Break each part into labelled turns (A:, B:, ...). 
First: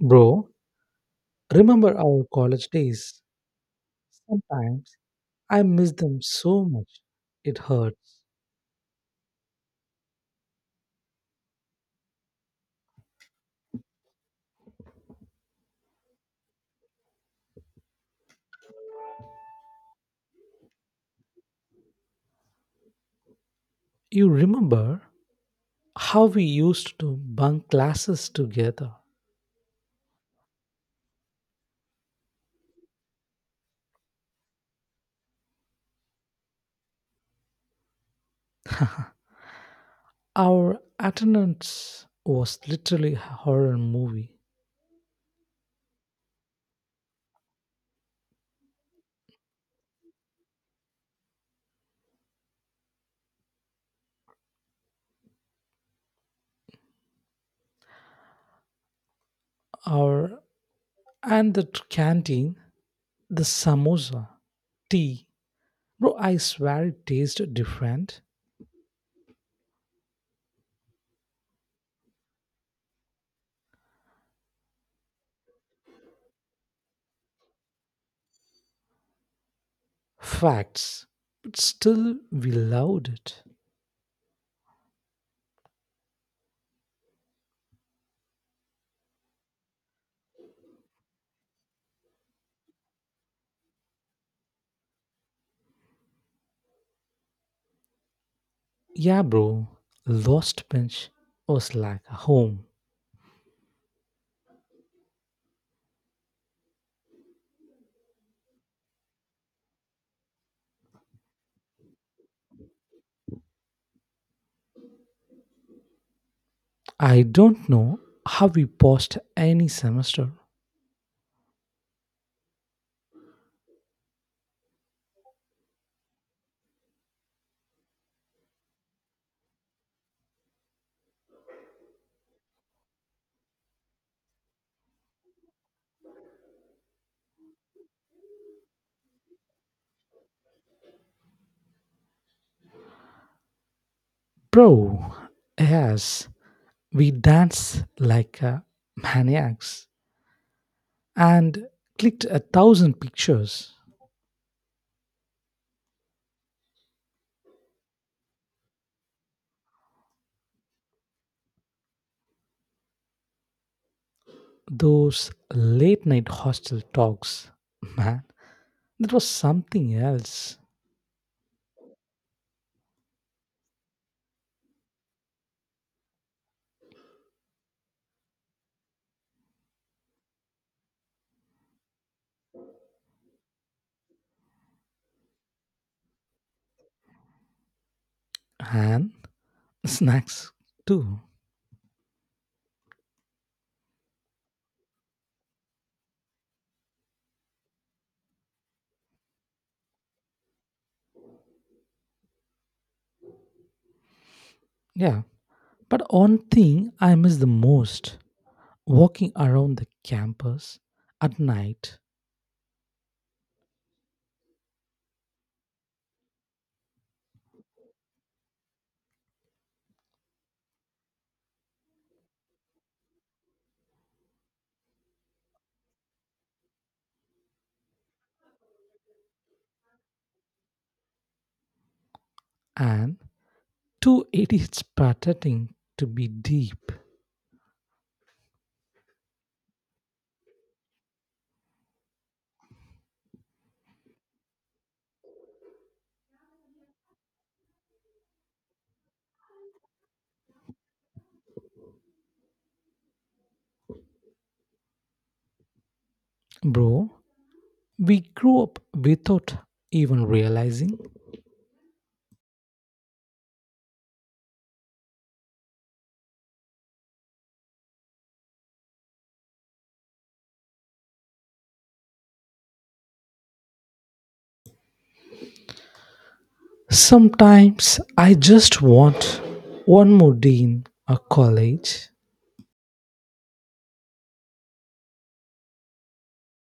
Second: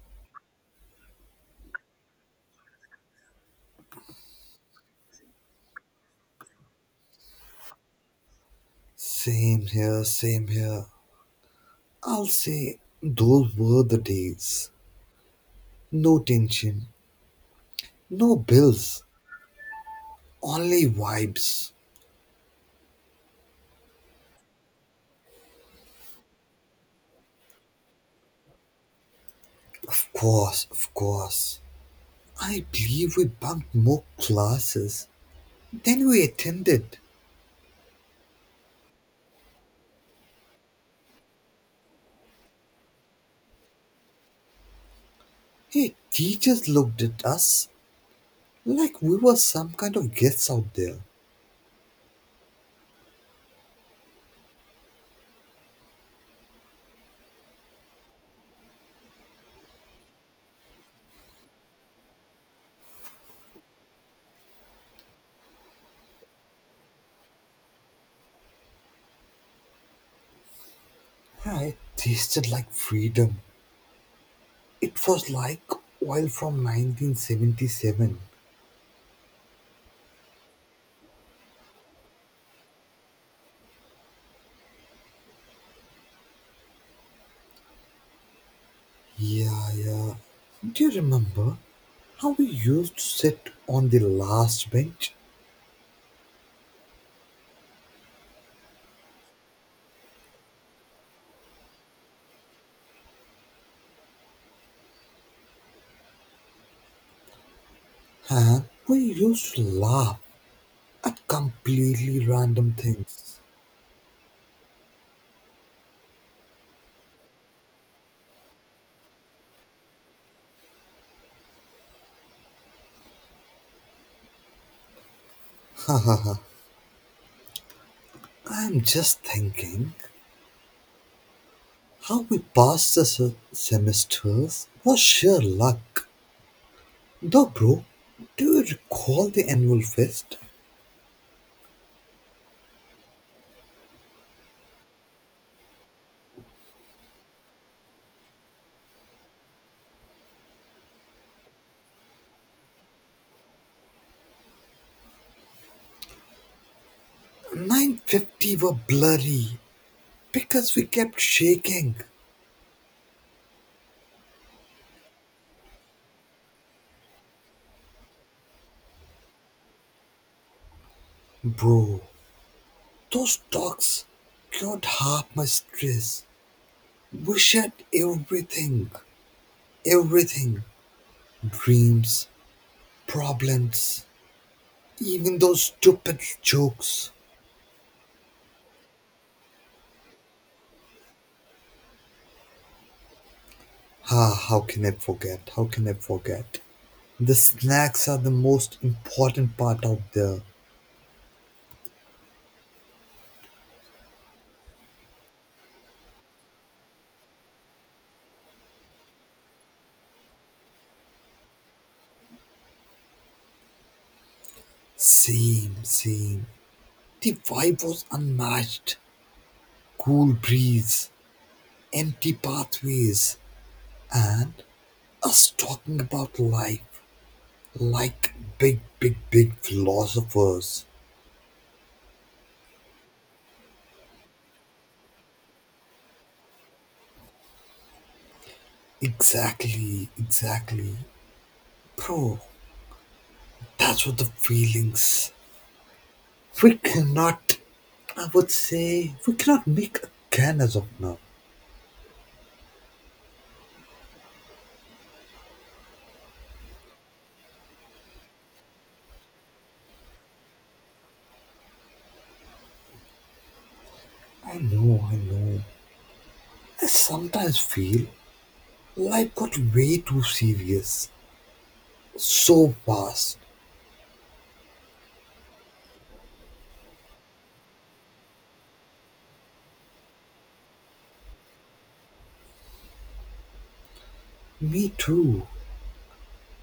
A: Bro, remember our college days? Sometimes I miss them so much. It hurts.
B: Same here, same here. I'll say those were the days. No tension, no bills, only vibes.
A: You remember how we used to bunk classes together?
B: Of course, of course. I believe we bunked more classes than we attended.
A: Our attendance was literally a horror movie.
B: Hey, teachers looked at us like we were some kind of guests out there.
A: Our and the t- canteen, the samosa, tea. Bro, I swear it tasted different.
B: Yeah, it tasted like freedom. It was like oil from 1977.
A: Facts. But still we loved it.
B: Yeah, yeah. Do you remember how we used to sit on the last bench?
A: Yeah, bro, Lost Bench was like a home.
B: Huh? We used to laugh at completely random things.
A: I don't know how we passed any semester.
B: I'm just thinking how we passed the semesters was sheer luck. Though, bro, do you recall the annual fest?
A: Bro, yes, we danced like maniacs and clicked 1,000 pictures.
B: 950 were blurry because we kept shaking.
A: Those late night hostel talks, man, that was something else.
B: Bro, those talks cured half my stress. We shared everything, everything, dreams, problems, even those stupid jokes.
A: And snacks too.
B: Ah, how can I forget? How can I forget? The snacks are the most important part out there.
A: Yeah. But one thing I miss the most, walking around the campus at night,
B: Same, same. The vibe was unmatched. Cool breeze, empty pathways, and us talking about life. Like big, big, big philosophers.
A: and two idiots pretending to be deep.
B: Exactly, exactly. Bro, that's what the feelings. We cannot, I would say, we cannot make a can as of now.
A: Bro, we grew up without even realizing.
B: I know, I know. I sometimes feel life got way too serious. So fast.
A: Sometimes I just want one more dean a college.
B: Me too.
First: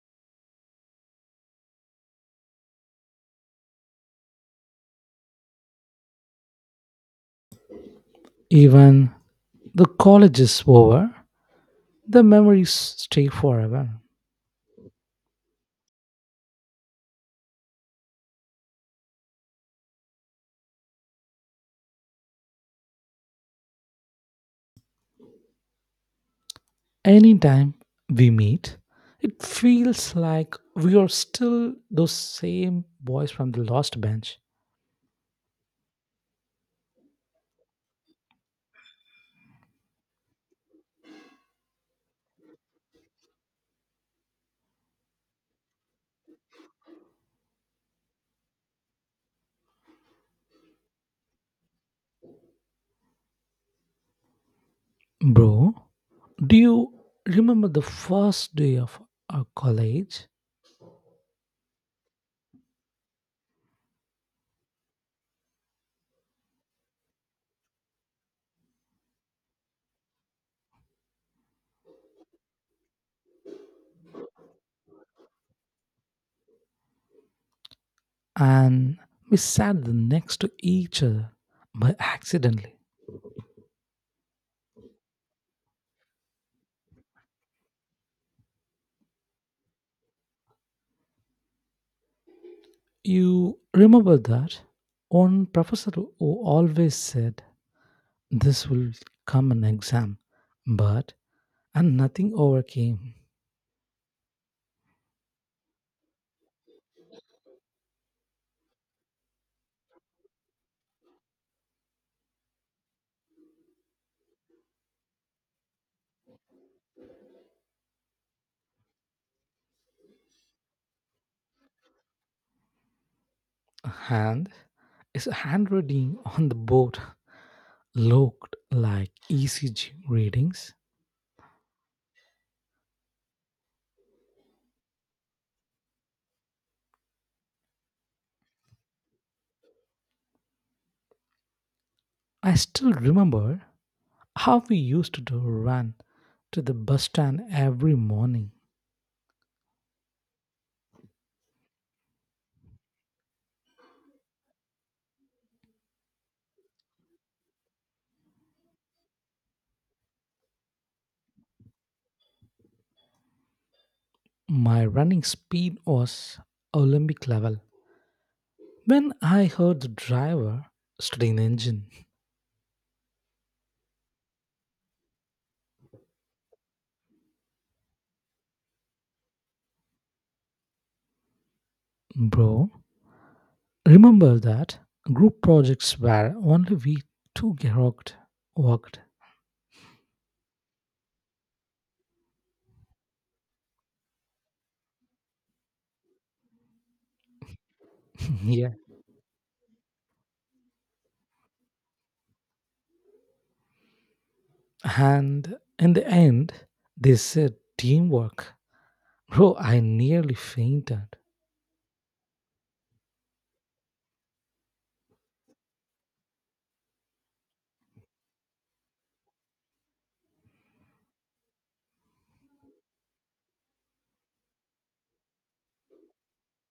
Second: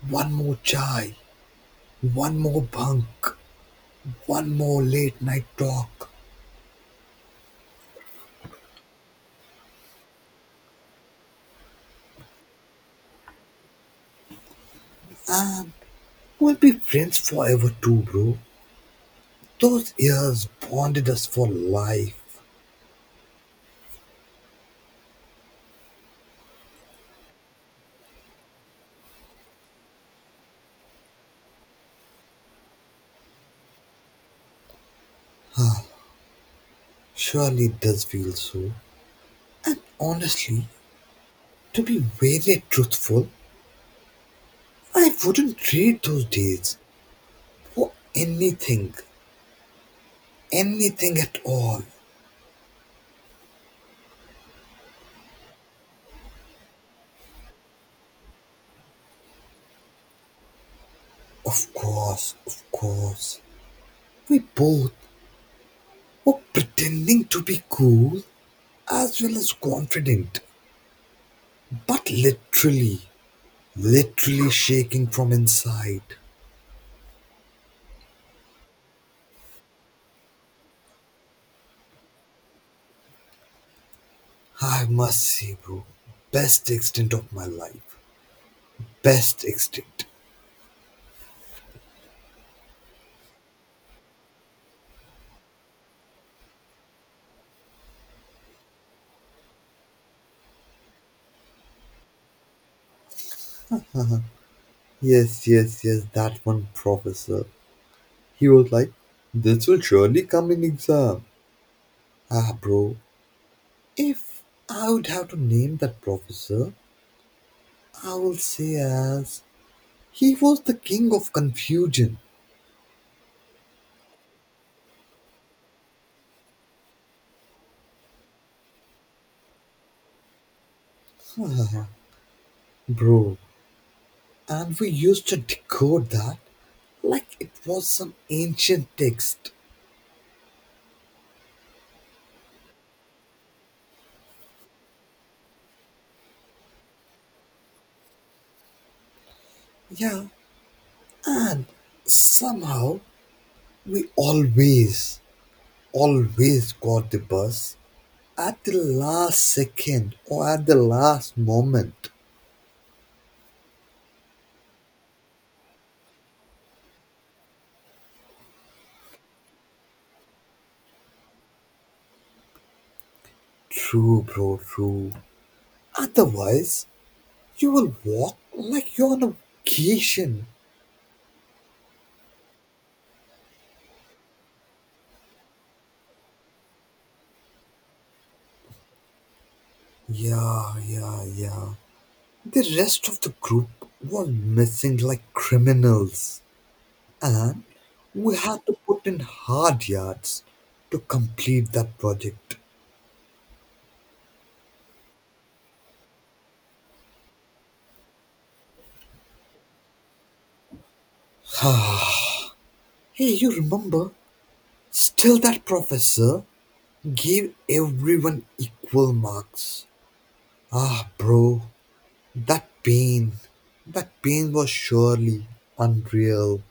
B: One more chai, one more bunk, one more late night talk.
A: Even the college is over, the memories stay forever.
B: We'll be friends forever too, bro. Those years bonded us for life.
A: Anytime we meet, it feels like we are still those same boys from the last bench.
B: Surely it does feel so. And honestly, to be very truthful, I wouldn't trade those days for anything. Anything at all.
A: Bro, do you remember the first day of our college?
B: Of course, of course. We both were pretending to be cool as well as confident, but literally, literally shaking from inside.
A: And we sat the next to each other by accidentally.
B: I must say, bro, best extent of my life. Best extinct.
A: You remember that? One professor who always said this will come an exam, but and nothing overcame.
B: Yes, yes, yes, that one professor. He was like, this will surely come in exam. Ah, bro, if I would have to name that professor, I will say as he was the king of confusion.
A: And his handwriting on the board looked like ECG readings.
B: Ah, bro, and we used to decode that like it was some ancient text.
A: I still remember how we used to do run to the bus stand every morning.
B: Yeah, and somehow we always, always got the bus at the last second or at the last moment.
A: My running speed was Olympic level. When I heard the driver studying the engine,
B: True, bro, true. Otherwise, you will walk like you're on a vacation.
A: bro, remember that group projects where only we two worked.
B: Yeah, yeah, yeah. The rest of the group was missing like criminals. And we had
A: Yeah.
B: to put in hard yards to complete that project.
A: And in the end, they said teamwork. Bro, I nearly fainted.
B: Hey, you remember? Still, that professor gave everyone equal marks. Ah, bro, that pain, that pain was surely unreal.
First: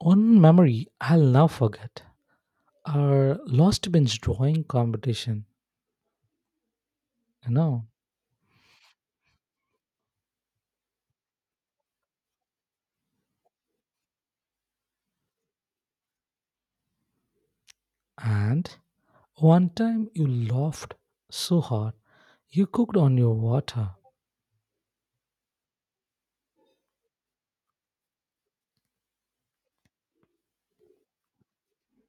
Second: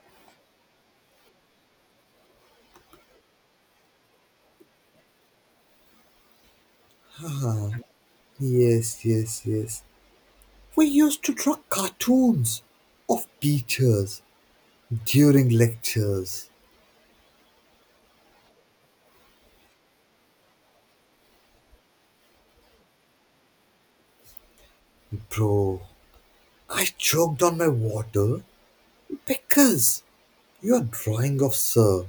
A: One memory I'll never forget, our lost bench drawing competition, you know.
B: Yes, yes, yes. We used to draw cartoons of teachers during lectures.
A: And one time you laughed so hard, you cooked on your water.
B: Bro, I choked on my water because your drawing of Sir.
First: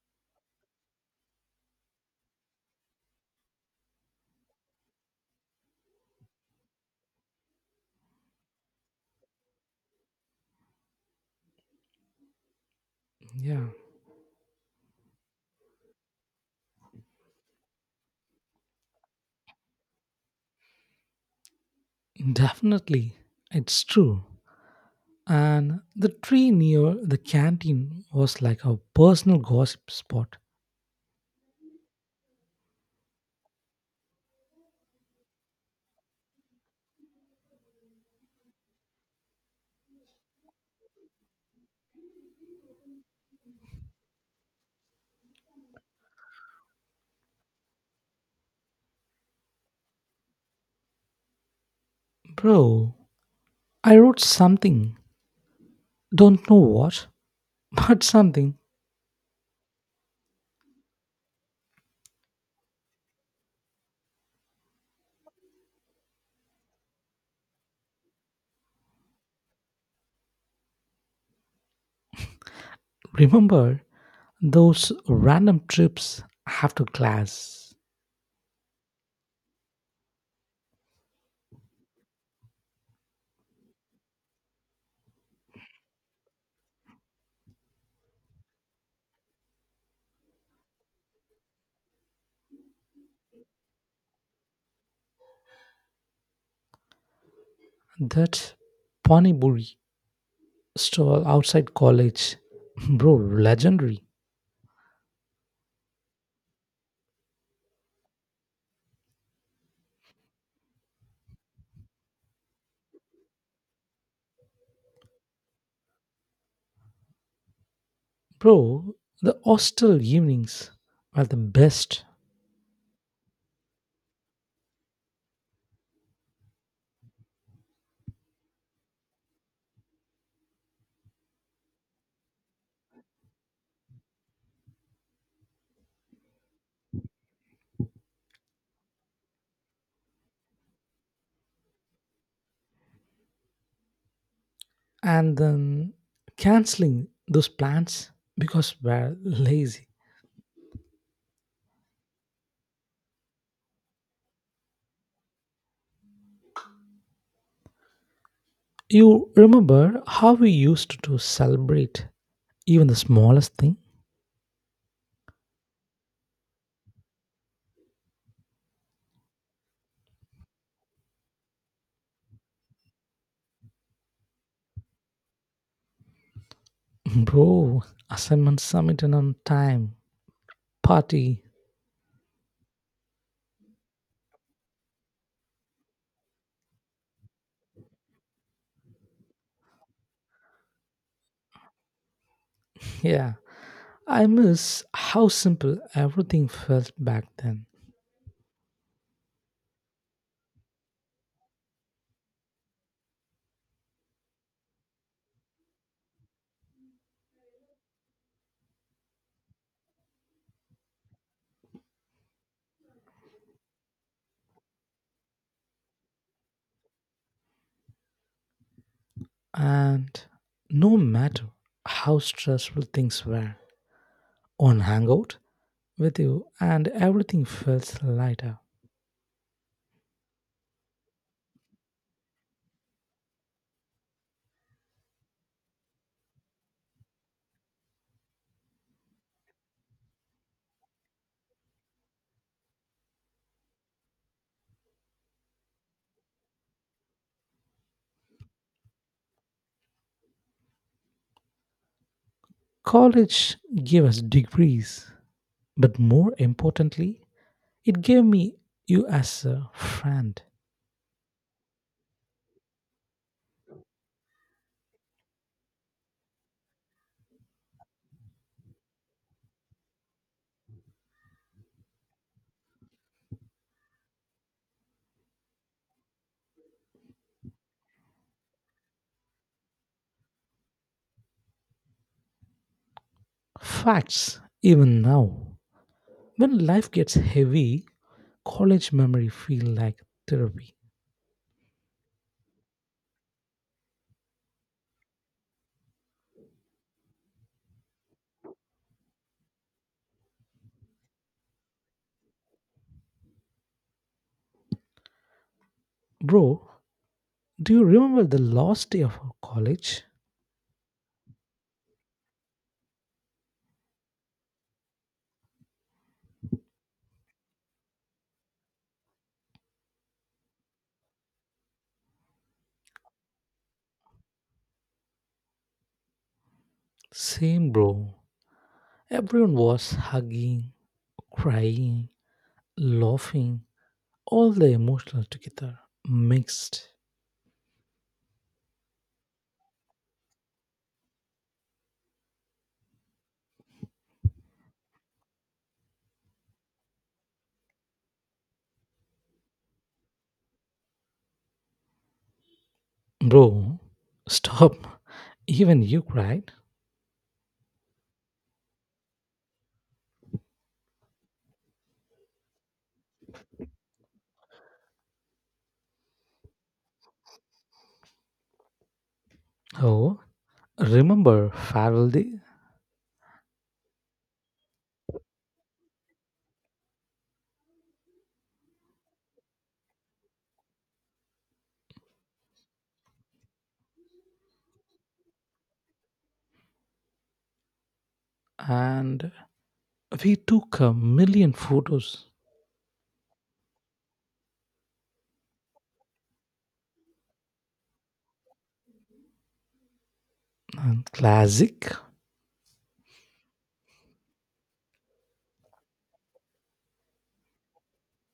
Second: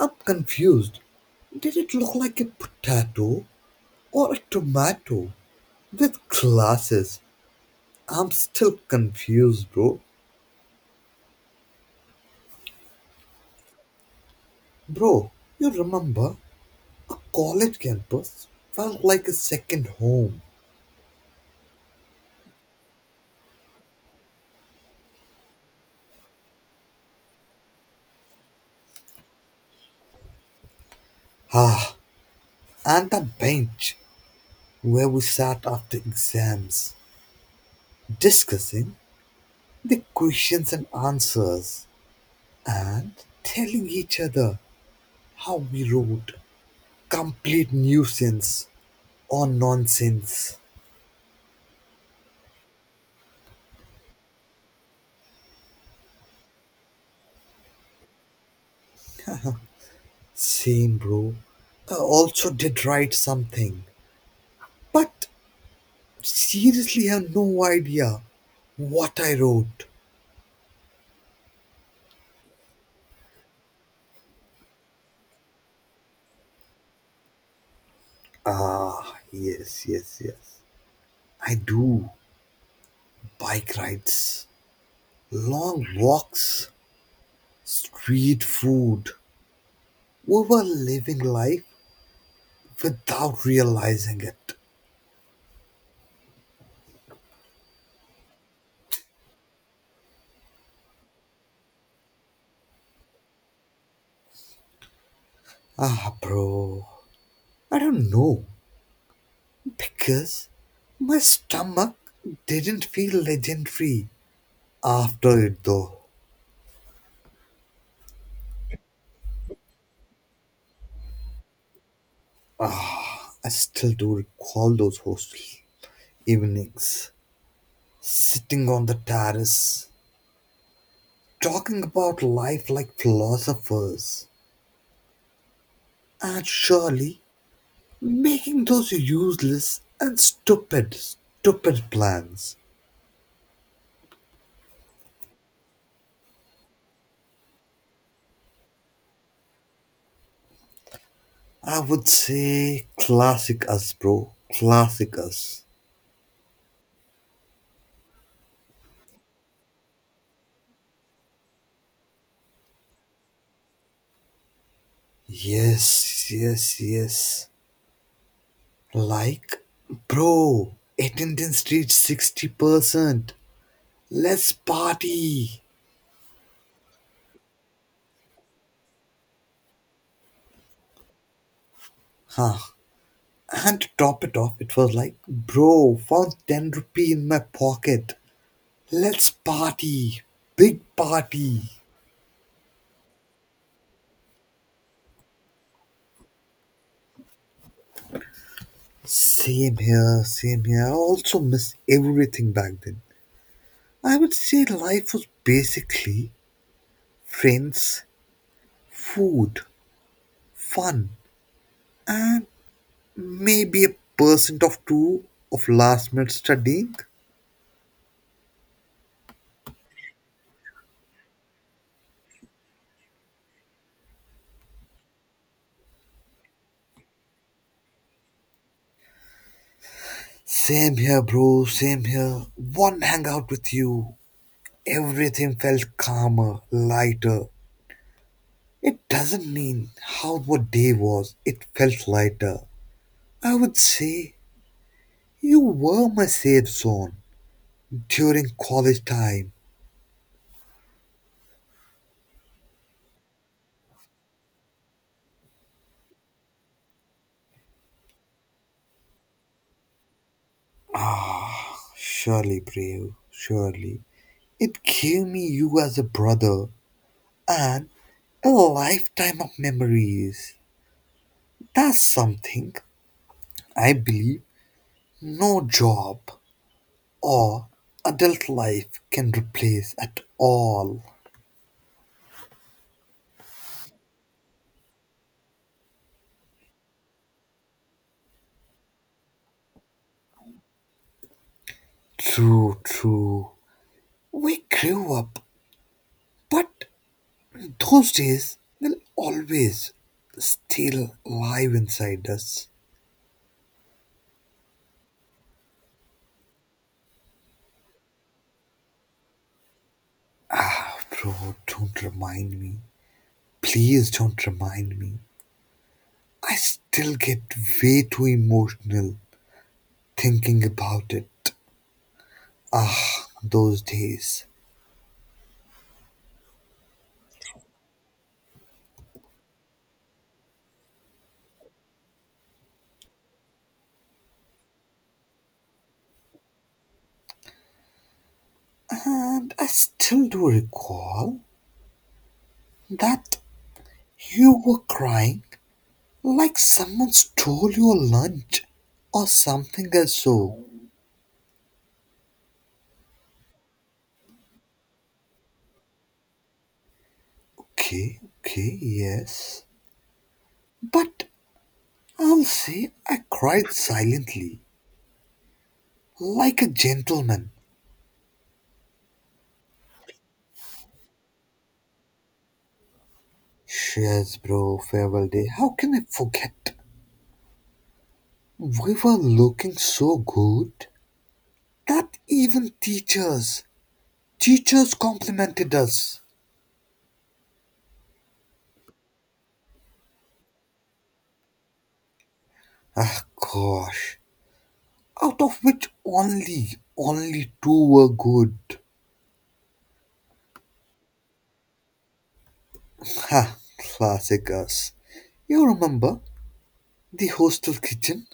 B: I'm confused. Did it look like a potato or a tomato with glasses? I'm still confused, bro.
A: Yeah,
B: Bro, you remember a college campus felt like a second home.
A: definitely. It's true. And the tree near the canteen was like a personal gossip spot.
B: Ah, and the bench where we sat after exams, discussing the questions and answers, and telling each other how we wrote complete nuisance or nonsense.
A: Bro, I wrote something, don't know what, but something.
B: Same, bro. I also did write something, but seriously have no idea what I wrote.
A: Remember those random trips after class?
B: Ah, yes, yes, yes. I do. Bike rides, long walks, street food. We were living life without realizing it.
A: That Paniburi stall outside college. Bro, legendary.
B: Ah, bro. I don't know. Because my stomach didn't feel legendary after it, though.
A: Bro, the hostel evenings are the best.
B: I still do recall those hostel evenings, sitting on the terrace, talking about life like philosophers. And surely making those useless and stupid, stupid plans.
A: And then canceling those plans because we're lazy.
B: I would say classic us, bro. Classic us.
A: You remember how we used to celebrate even the smallest thing?
B: Yes, yes, yes. Like, bro, attendance reached 60%. Let's party.
A: Bro, assignment submitted on time, party.
B: Huh. And to top it off, it was like, bro, found 10 rupee in my pocket. Let's party. Big party.
A: Yeah, I miss how simple everything felt back then.
B: Same here, same here. I also miss everything back then. I would say life was basically friends, food, fun, and maybe a percent of two of last minute studying.
A: And no matter how stressful things were, on Hangout, with you, and everything feels lighter.
B: Same here, bro, same here. One hangout with you, everything felt calmer, lighter. It doesn't mean how the day was, it felt lighter. I would say you were my safe zone during college time.
A: College gave us degrees, but more importantly, it gave me you as a friend.
B: Surely, brave, surely. It gave me you as a brother and a lifetime of memories. That's something I believe no job or adult life can replace at all.
A: Facts, even now. When life gets heavy, college memory feel like therapy.
B: True, true. We grew up, but those days will always still live inside us.
A: Bro, do you remember the last day of our college?
B: Ah, bro, don't remind me. Please don't remind me. I still get way too emotional thinking about it those days.
A: Same, bro. Everyone was hugging, crying, laughing, all the emotional together, mixed.
B: And I still do recall that you were crying like someone stole your lunch or something else. So,
A: Bro, stop. Even you cried.
B: okay, okay, yes. But I'll say I cried silently, like a gentleman.
A: Oh, remember Farrell Day?
B: Cheers, bro, farewell day. How can I forget? We were looking so good that even teachers complimented us.
A: And we took 1,000,000 photos.
B: Ah, gosh. Out of which only, only two were good.
A: And classic.
B: Ha, classic us. You remember the hostel kitchen?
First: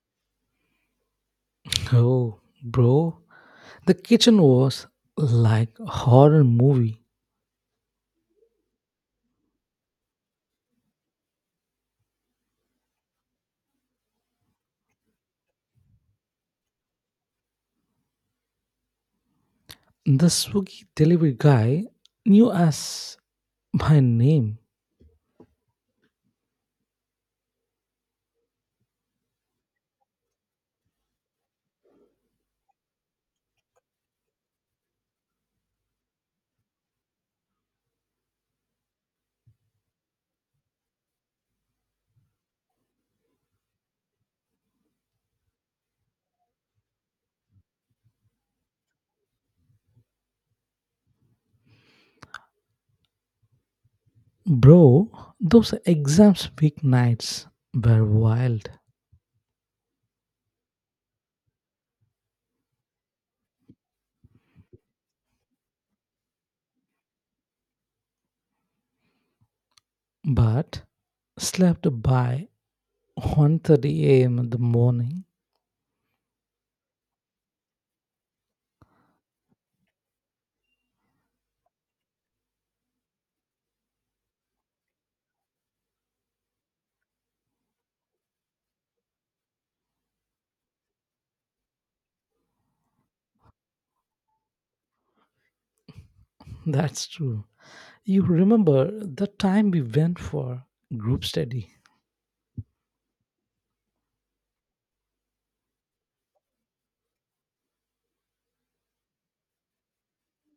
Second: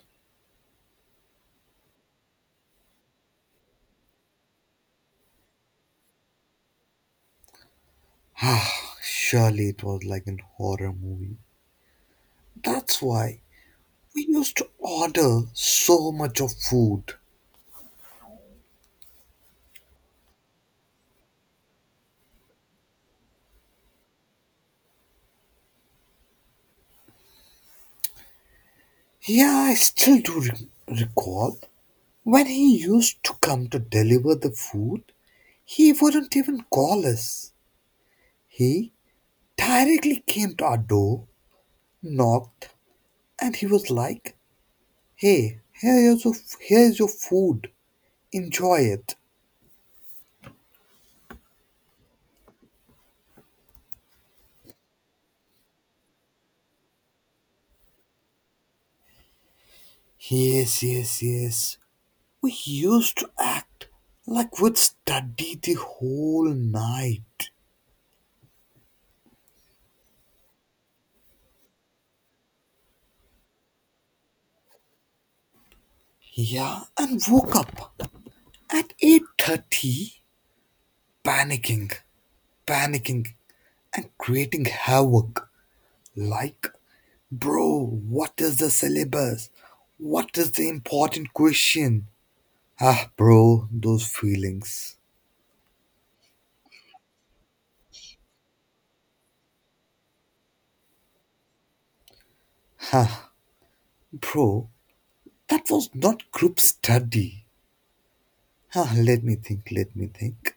A: Oh, bro. The kitchen was like a horror movie.
B: Ah, surely it was like an horror movie. That's why we used to order so much of food.
A: The Swiggy delivery guy knew us by name.
B: Yeah, I still do recall. When he used to come to deliver the food, he wouldn't even call us. He directly came to our door, knocked, and he was like, hey, here is your food. Enjoy it.
A: Bro, those exams weeknights were wild.
B: Yes, yes, yes. We used to act like we'd study the whole night.
A: But slept by 1:30 a.m. in the morning.
B: Yeah, and woke up at 8:30 panicking, panicking and creating havoc like bro, what is the syllabus? What is the important question? Ah, bro, those feelings.
A: That's true. You remember the time we went for group study?
B: Ah, bro, that was not group study. Ah, let me think, let me think.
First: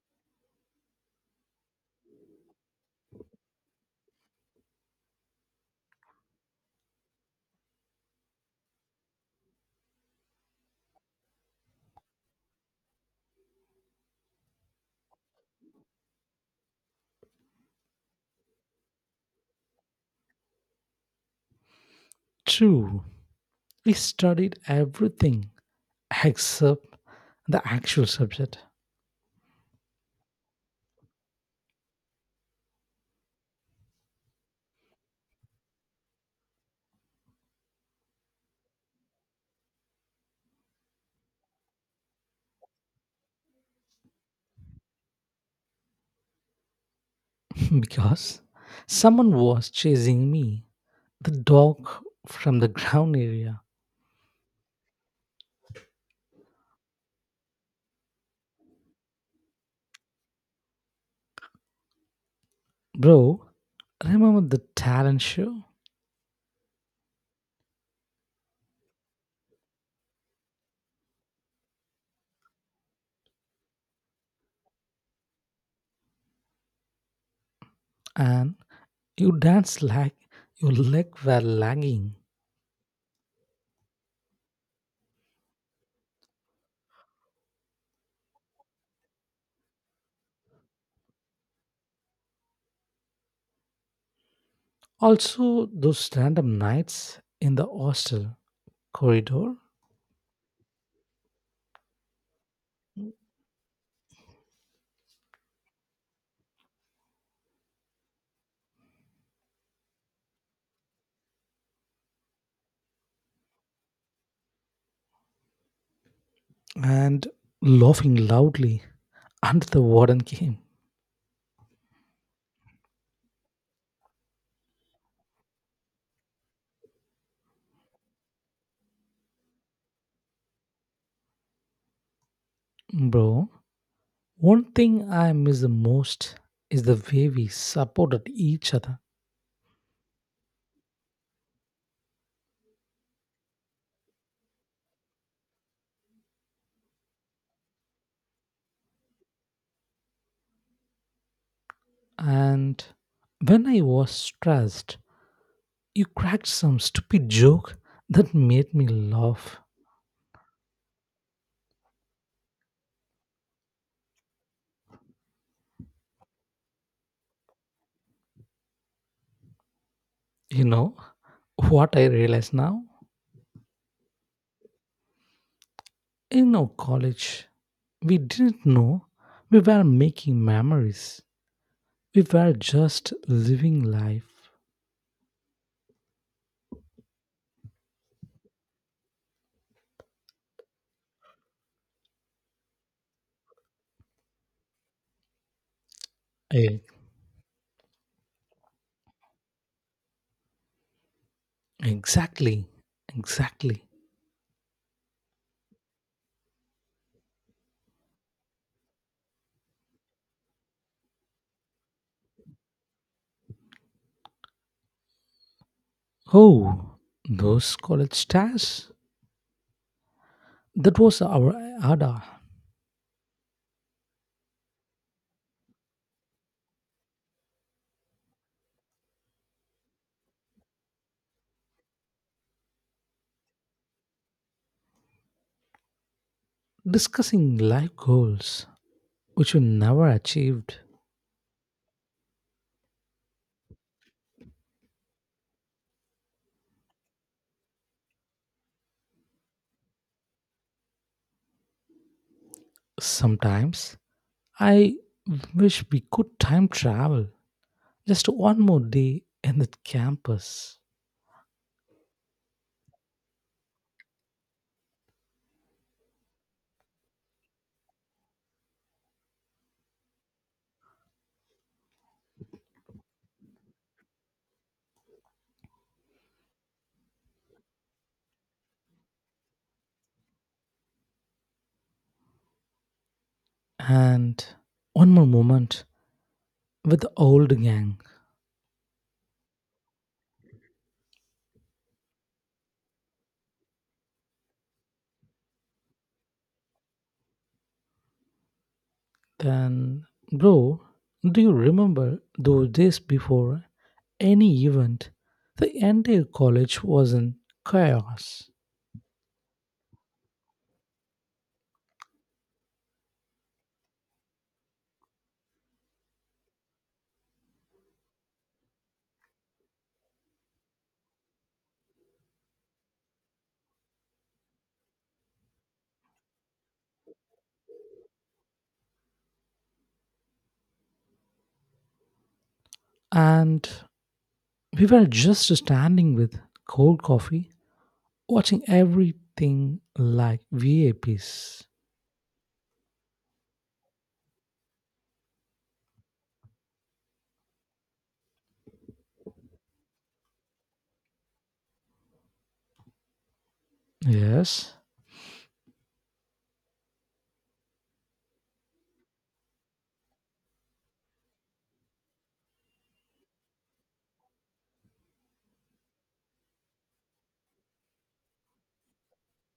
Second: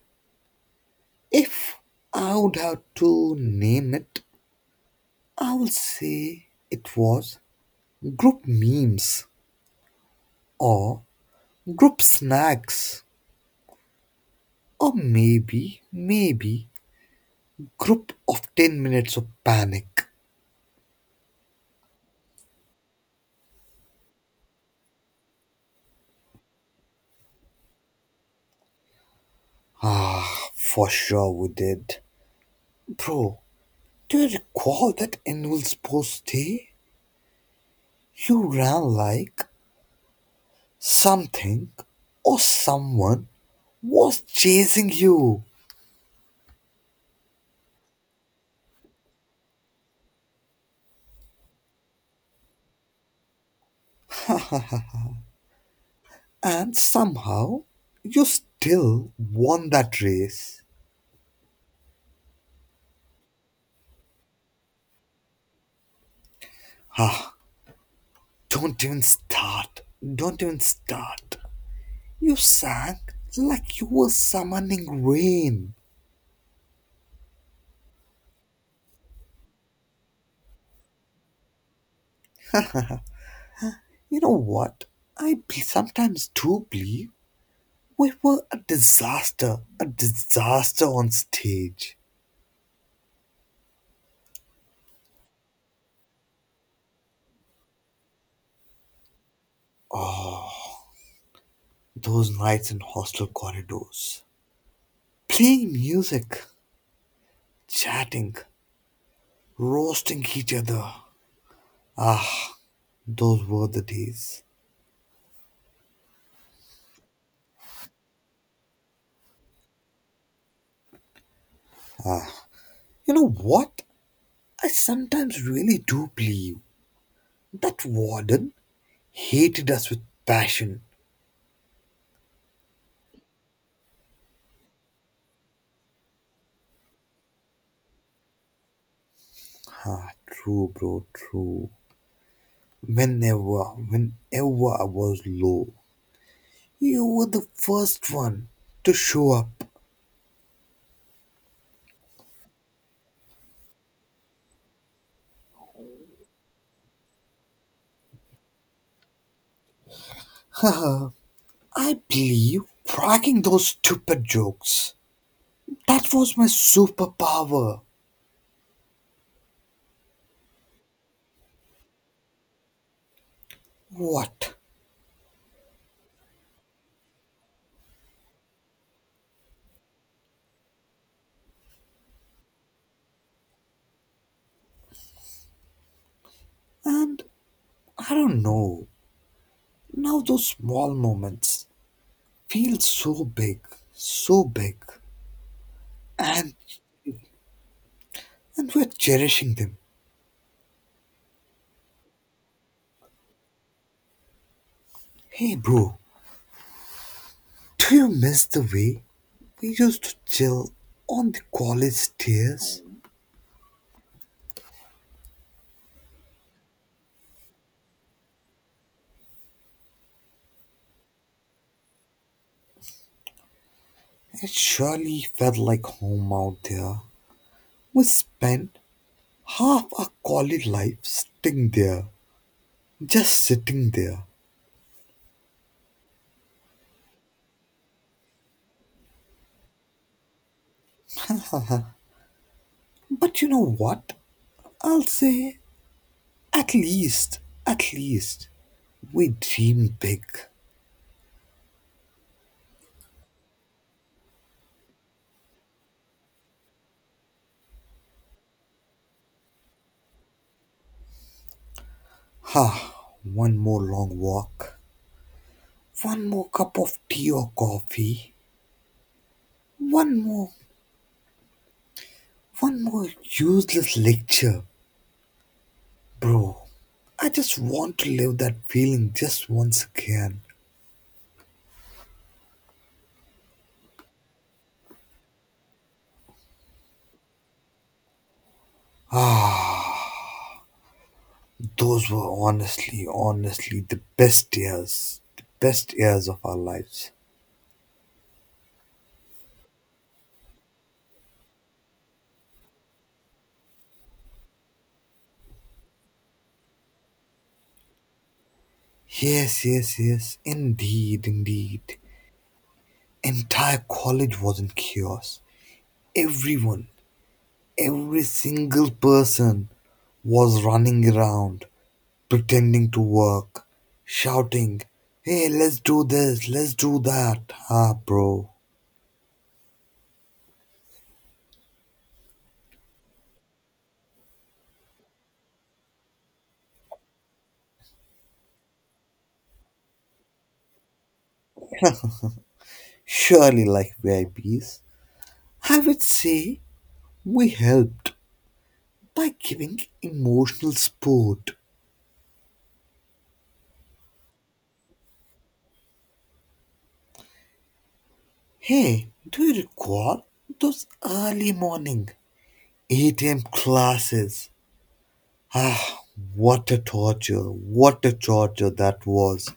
B: If I would have to name it, I will say it was group memes or group snacks or maybe group of 10 minutes of panic.
A: True. We studied everything except the actual subject.
B: Ah, for sure we did. Bro, do you recall that annual sports day? You ran like something or someone was chasing you,
A: Because someone was chasing me, the dog from the ground area.
B: and somehow you still won that race.
A: Bro, remember the talent show,
B: Ah, don't even start. Don't even start. You sang like you were summoning rain.
A: and you danced like your leg were lagging.
B: You know what? Sometimes do believe we were a disaster on stage.
A: Also those random nights in the hostel corridor,
B: Those nights in hostel corridors, playing music, chatting, roasting each other, those were the days.
A: and laughing loudly under the warden came.
B: You know what? I sometimes really do believe that Warden hated us with passion.
A: Bro, one thing I miss the most is the way we supported each other.
B: Ah, true, bro, true. Whenever, whenever I was low, you were the first one to show up.
A: And when I was stressed, you cracked some stupid joke that made me laugh.
B: I believe cracking those stupid jokes. That was my superpower.
A: You know what I realize now?
B: What?
A: In our college, we didn't know we were making memories. We were just living life.
B: And I don't know. Now those small moments feel so big, so big. And
A: Eh,
B: and we're cherishing them.
A: Exactly. Exactly.
B: Hey bro, do you miss the way we used to chill on the college stairs?
A: Oh, those college stars. That was our ADA,
B: It surely felt like home out there. We spent half our college life sitting there, just sitting there.
A: discussing life goals which we never achieved.
B: But you know what? I'll say at least, at least, we dream big.
A: Sometimes I wish we could time travel, just one more day in the campus
B: Ha! One more long walk, one more cup of tea or coffee, one more, one more useless lecture, bro. I just want to live that feeling just once again.
A: and one more moment with the old gang.
B: Those were honestly, honestly the best years of our lives.
A: Then, bro, do you remember those days before any event? The entire college was in chaos,
B: Yes, yes, yes, indeed, indeed. Entire college was in chaos. Everyone, every single person was running around, pretending to work, shouting, hey, let's do this, let's do that. Ah, bro.
A: and we were just standing with cold coffee, watching everything like VAPs.
B: Surely, like VIPs, I Ps, I would say we helped by giving emotional support.
A: Yes.
B: Hey, do you recall those early morning 8 a.m. classes? Ah, what a torture, what a torture that was.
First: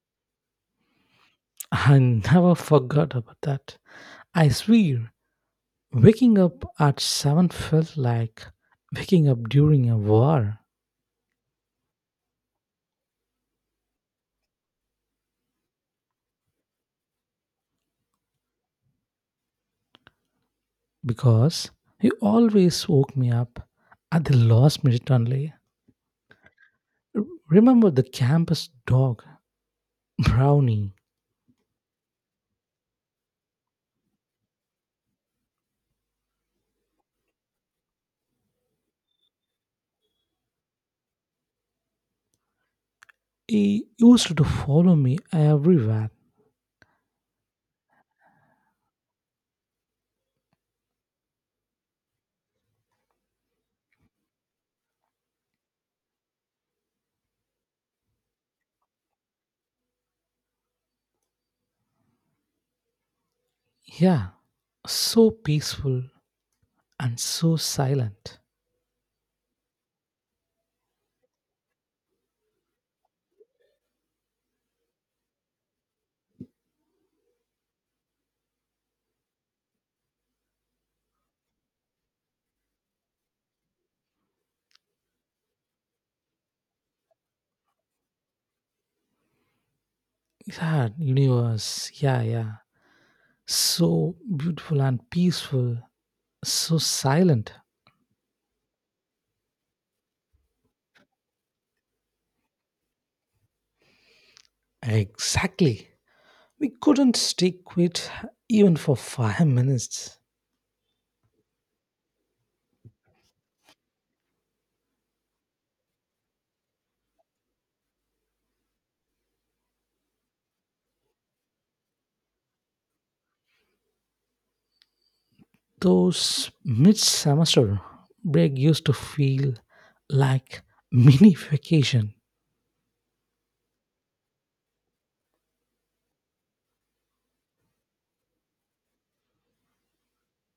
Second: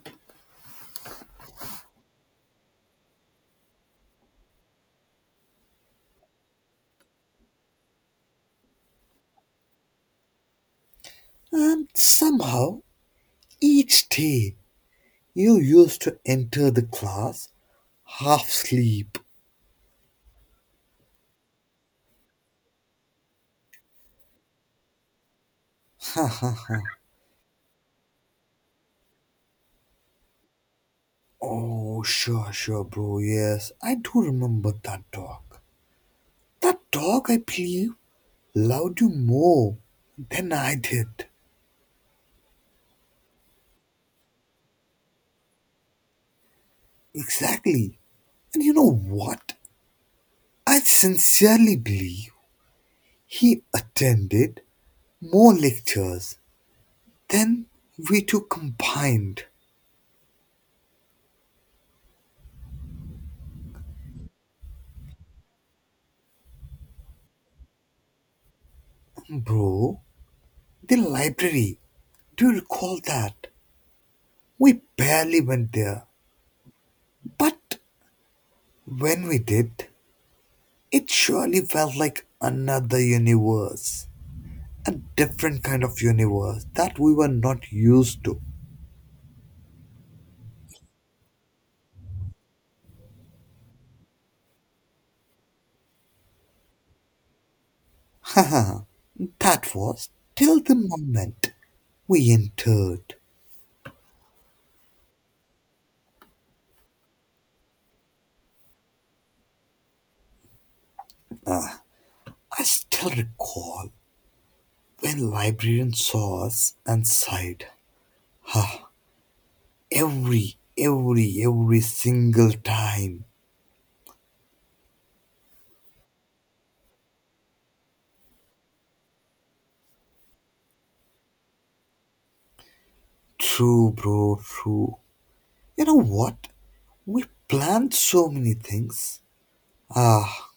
A: I never forgot about that. I swear, waking up at 7 felt like waking up during a war
B: And somehow each day you used to enter the class half asleep.
A: because he always woke me up at the last minute only.
B: Ha ha ha.
A: R- Remember the campus dog, Brownie?
B: Oh, sure, sure, bro. Yes, I do remember that dog. That dog, I believe, loved you more than I did.
A: He used to follow me everywhere.
B: Exactly. And you know what? I sincerely believe he attended more lectures than we two combined.
A: Yeah, so peaceful and so silent.
B: Bro, the library. Do you recall that? We barely went there, but when we did, it surely felt like another universe. A different kind of universe that we were not used to.
A: Yeah, universe. Yeah, yeah. So beautiful and peaceful, so silent.
B: Haha, that was till the moment we entered.
A: Exactly. We couldn't stick with even for 5 minutes.
B: I still recall when librarian saw us and sighed. Every single time.
A: Those mid semester break used to feel like mini vacation
B: True, bro, true. You know what? We planned so many things. Ah,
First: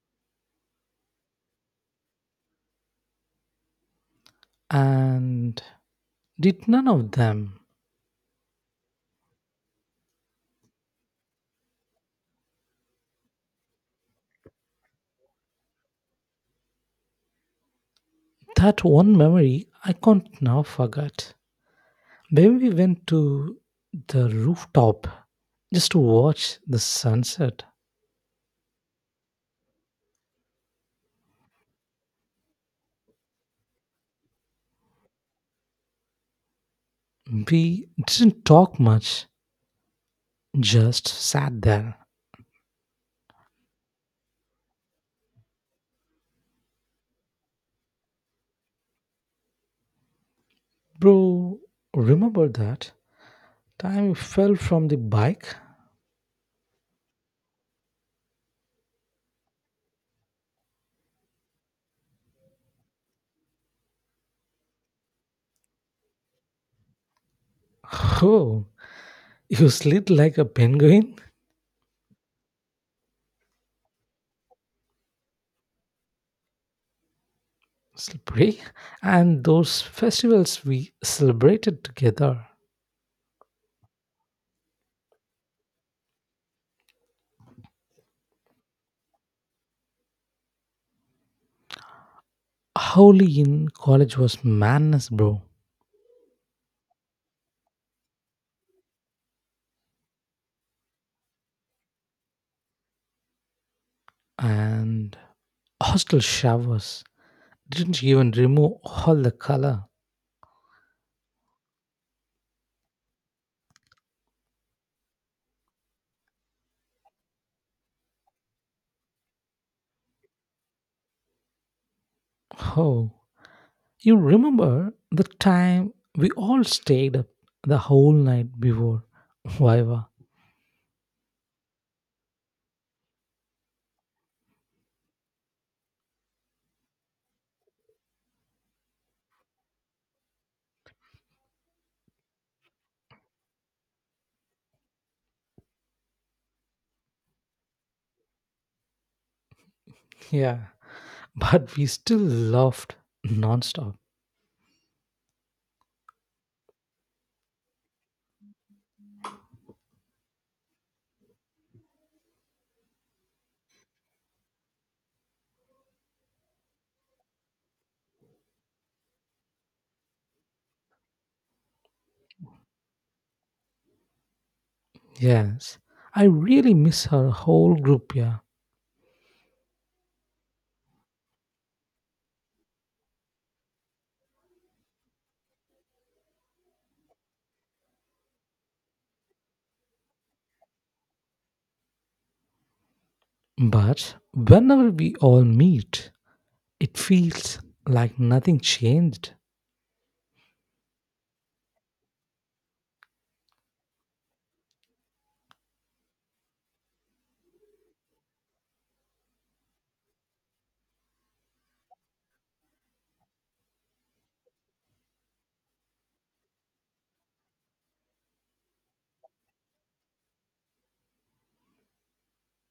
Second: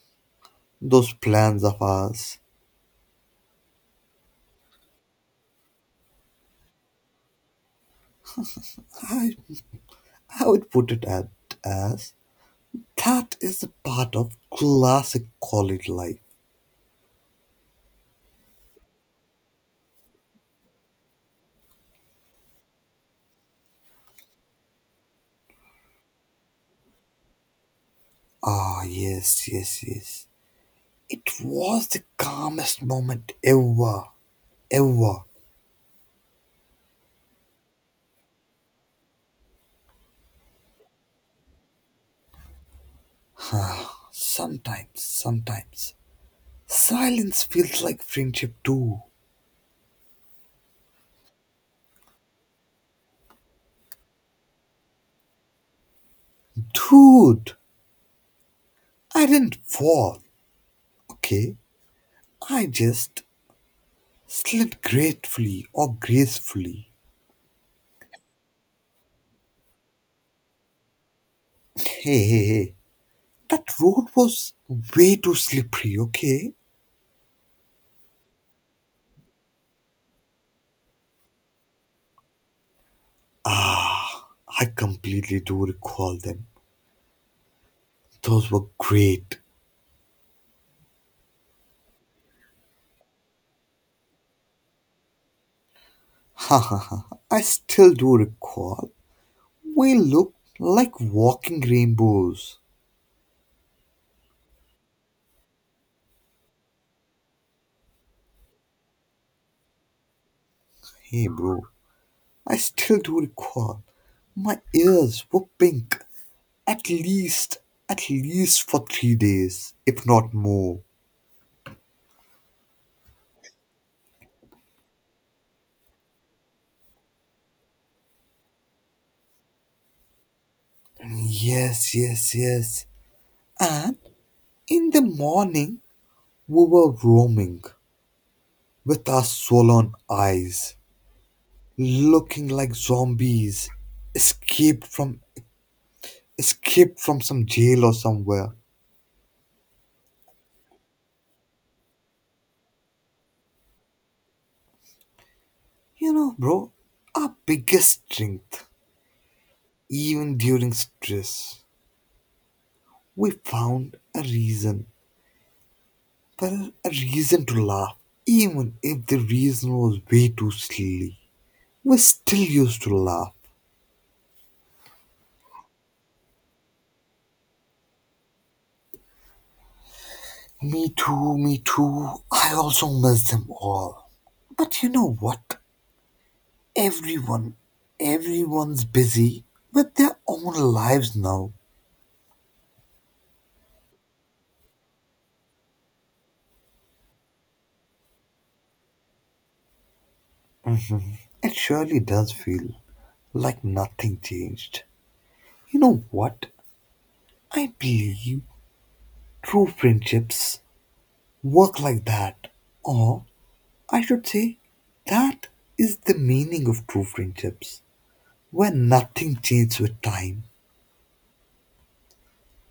B: those plans of ours.
A: and did none of them.
B: I, I would put it at, as that is a part of classic college life.
A: That one memory I can't now forget. When we went to the rooftop just to watch the sunset,
B: Ah, yes, yes, yes. It was the calmest moment ever, ever.
A: we didn't talk much, just sat there.
B: Sometimes, sometimes. Silence feels like friendship too.
A: Bro, remember that? Time you fell from the bike.
B: Dude, I didn't fall, okay? I just slid gratefully or gracefully.
A: Oh, you slid like a penguin.
B: Hey, hey, hey. That road was way too slippery, okay?
A: Slippery. And those festivals we celebrated together.
B: Ah, I completely do recall them. Those were great.
A: Holi in college was madness, bro.
B: Ha ha ha. I still do recall. We looked like walking rainbows.
A: And hostel showers didn't even remove all the color.
B: Hey, bro. I still do recall. My ears were pink. At least, at least for 3 days, if not more.
A: Oh, you remember the time we all stayed up the whole night before Viva?
B: Yes, yes, yes. And in the morning, we were roaming with our swollen eyes, looking like zombies escaped from escaped from some jail or somewhere.
A: Yeah, but we still laughed nonstop.
B: You know, bro, our biggest strength, even during stress, we found a reason, well, a reason to laugh, even if the reason was way too silly. We still used to laugh.
A: Yes, I really miss her whole group, yeah.
B: Me too, me too. I also miss them all. But you know what? Everyone, everyone's busy with their own lives now.
A: But whenever we all meet, it feels like nothing changed.
B: It surely does feel like nothing changed. You know what? I believe true friendships work like that. Or I should say, that is the meaning of true friendships, where nothing changes with time.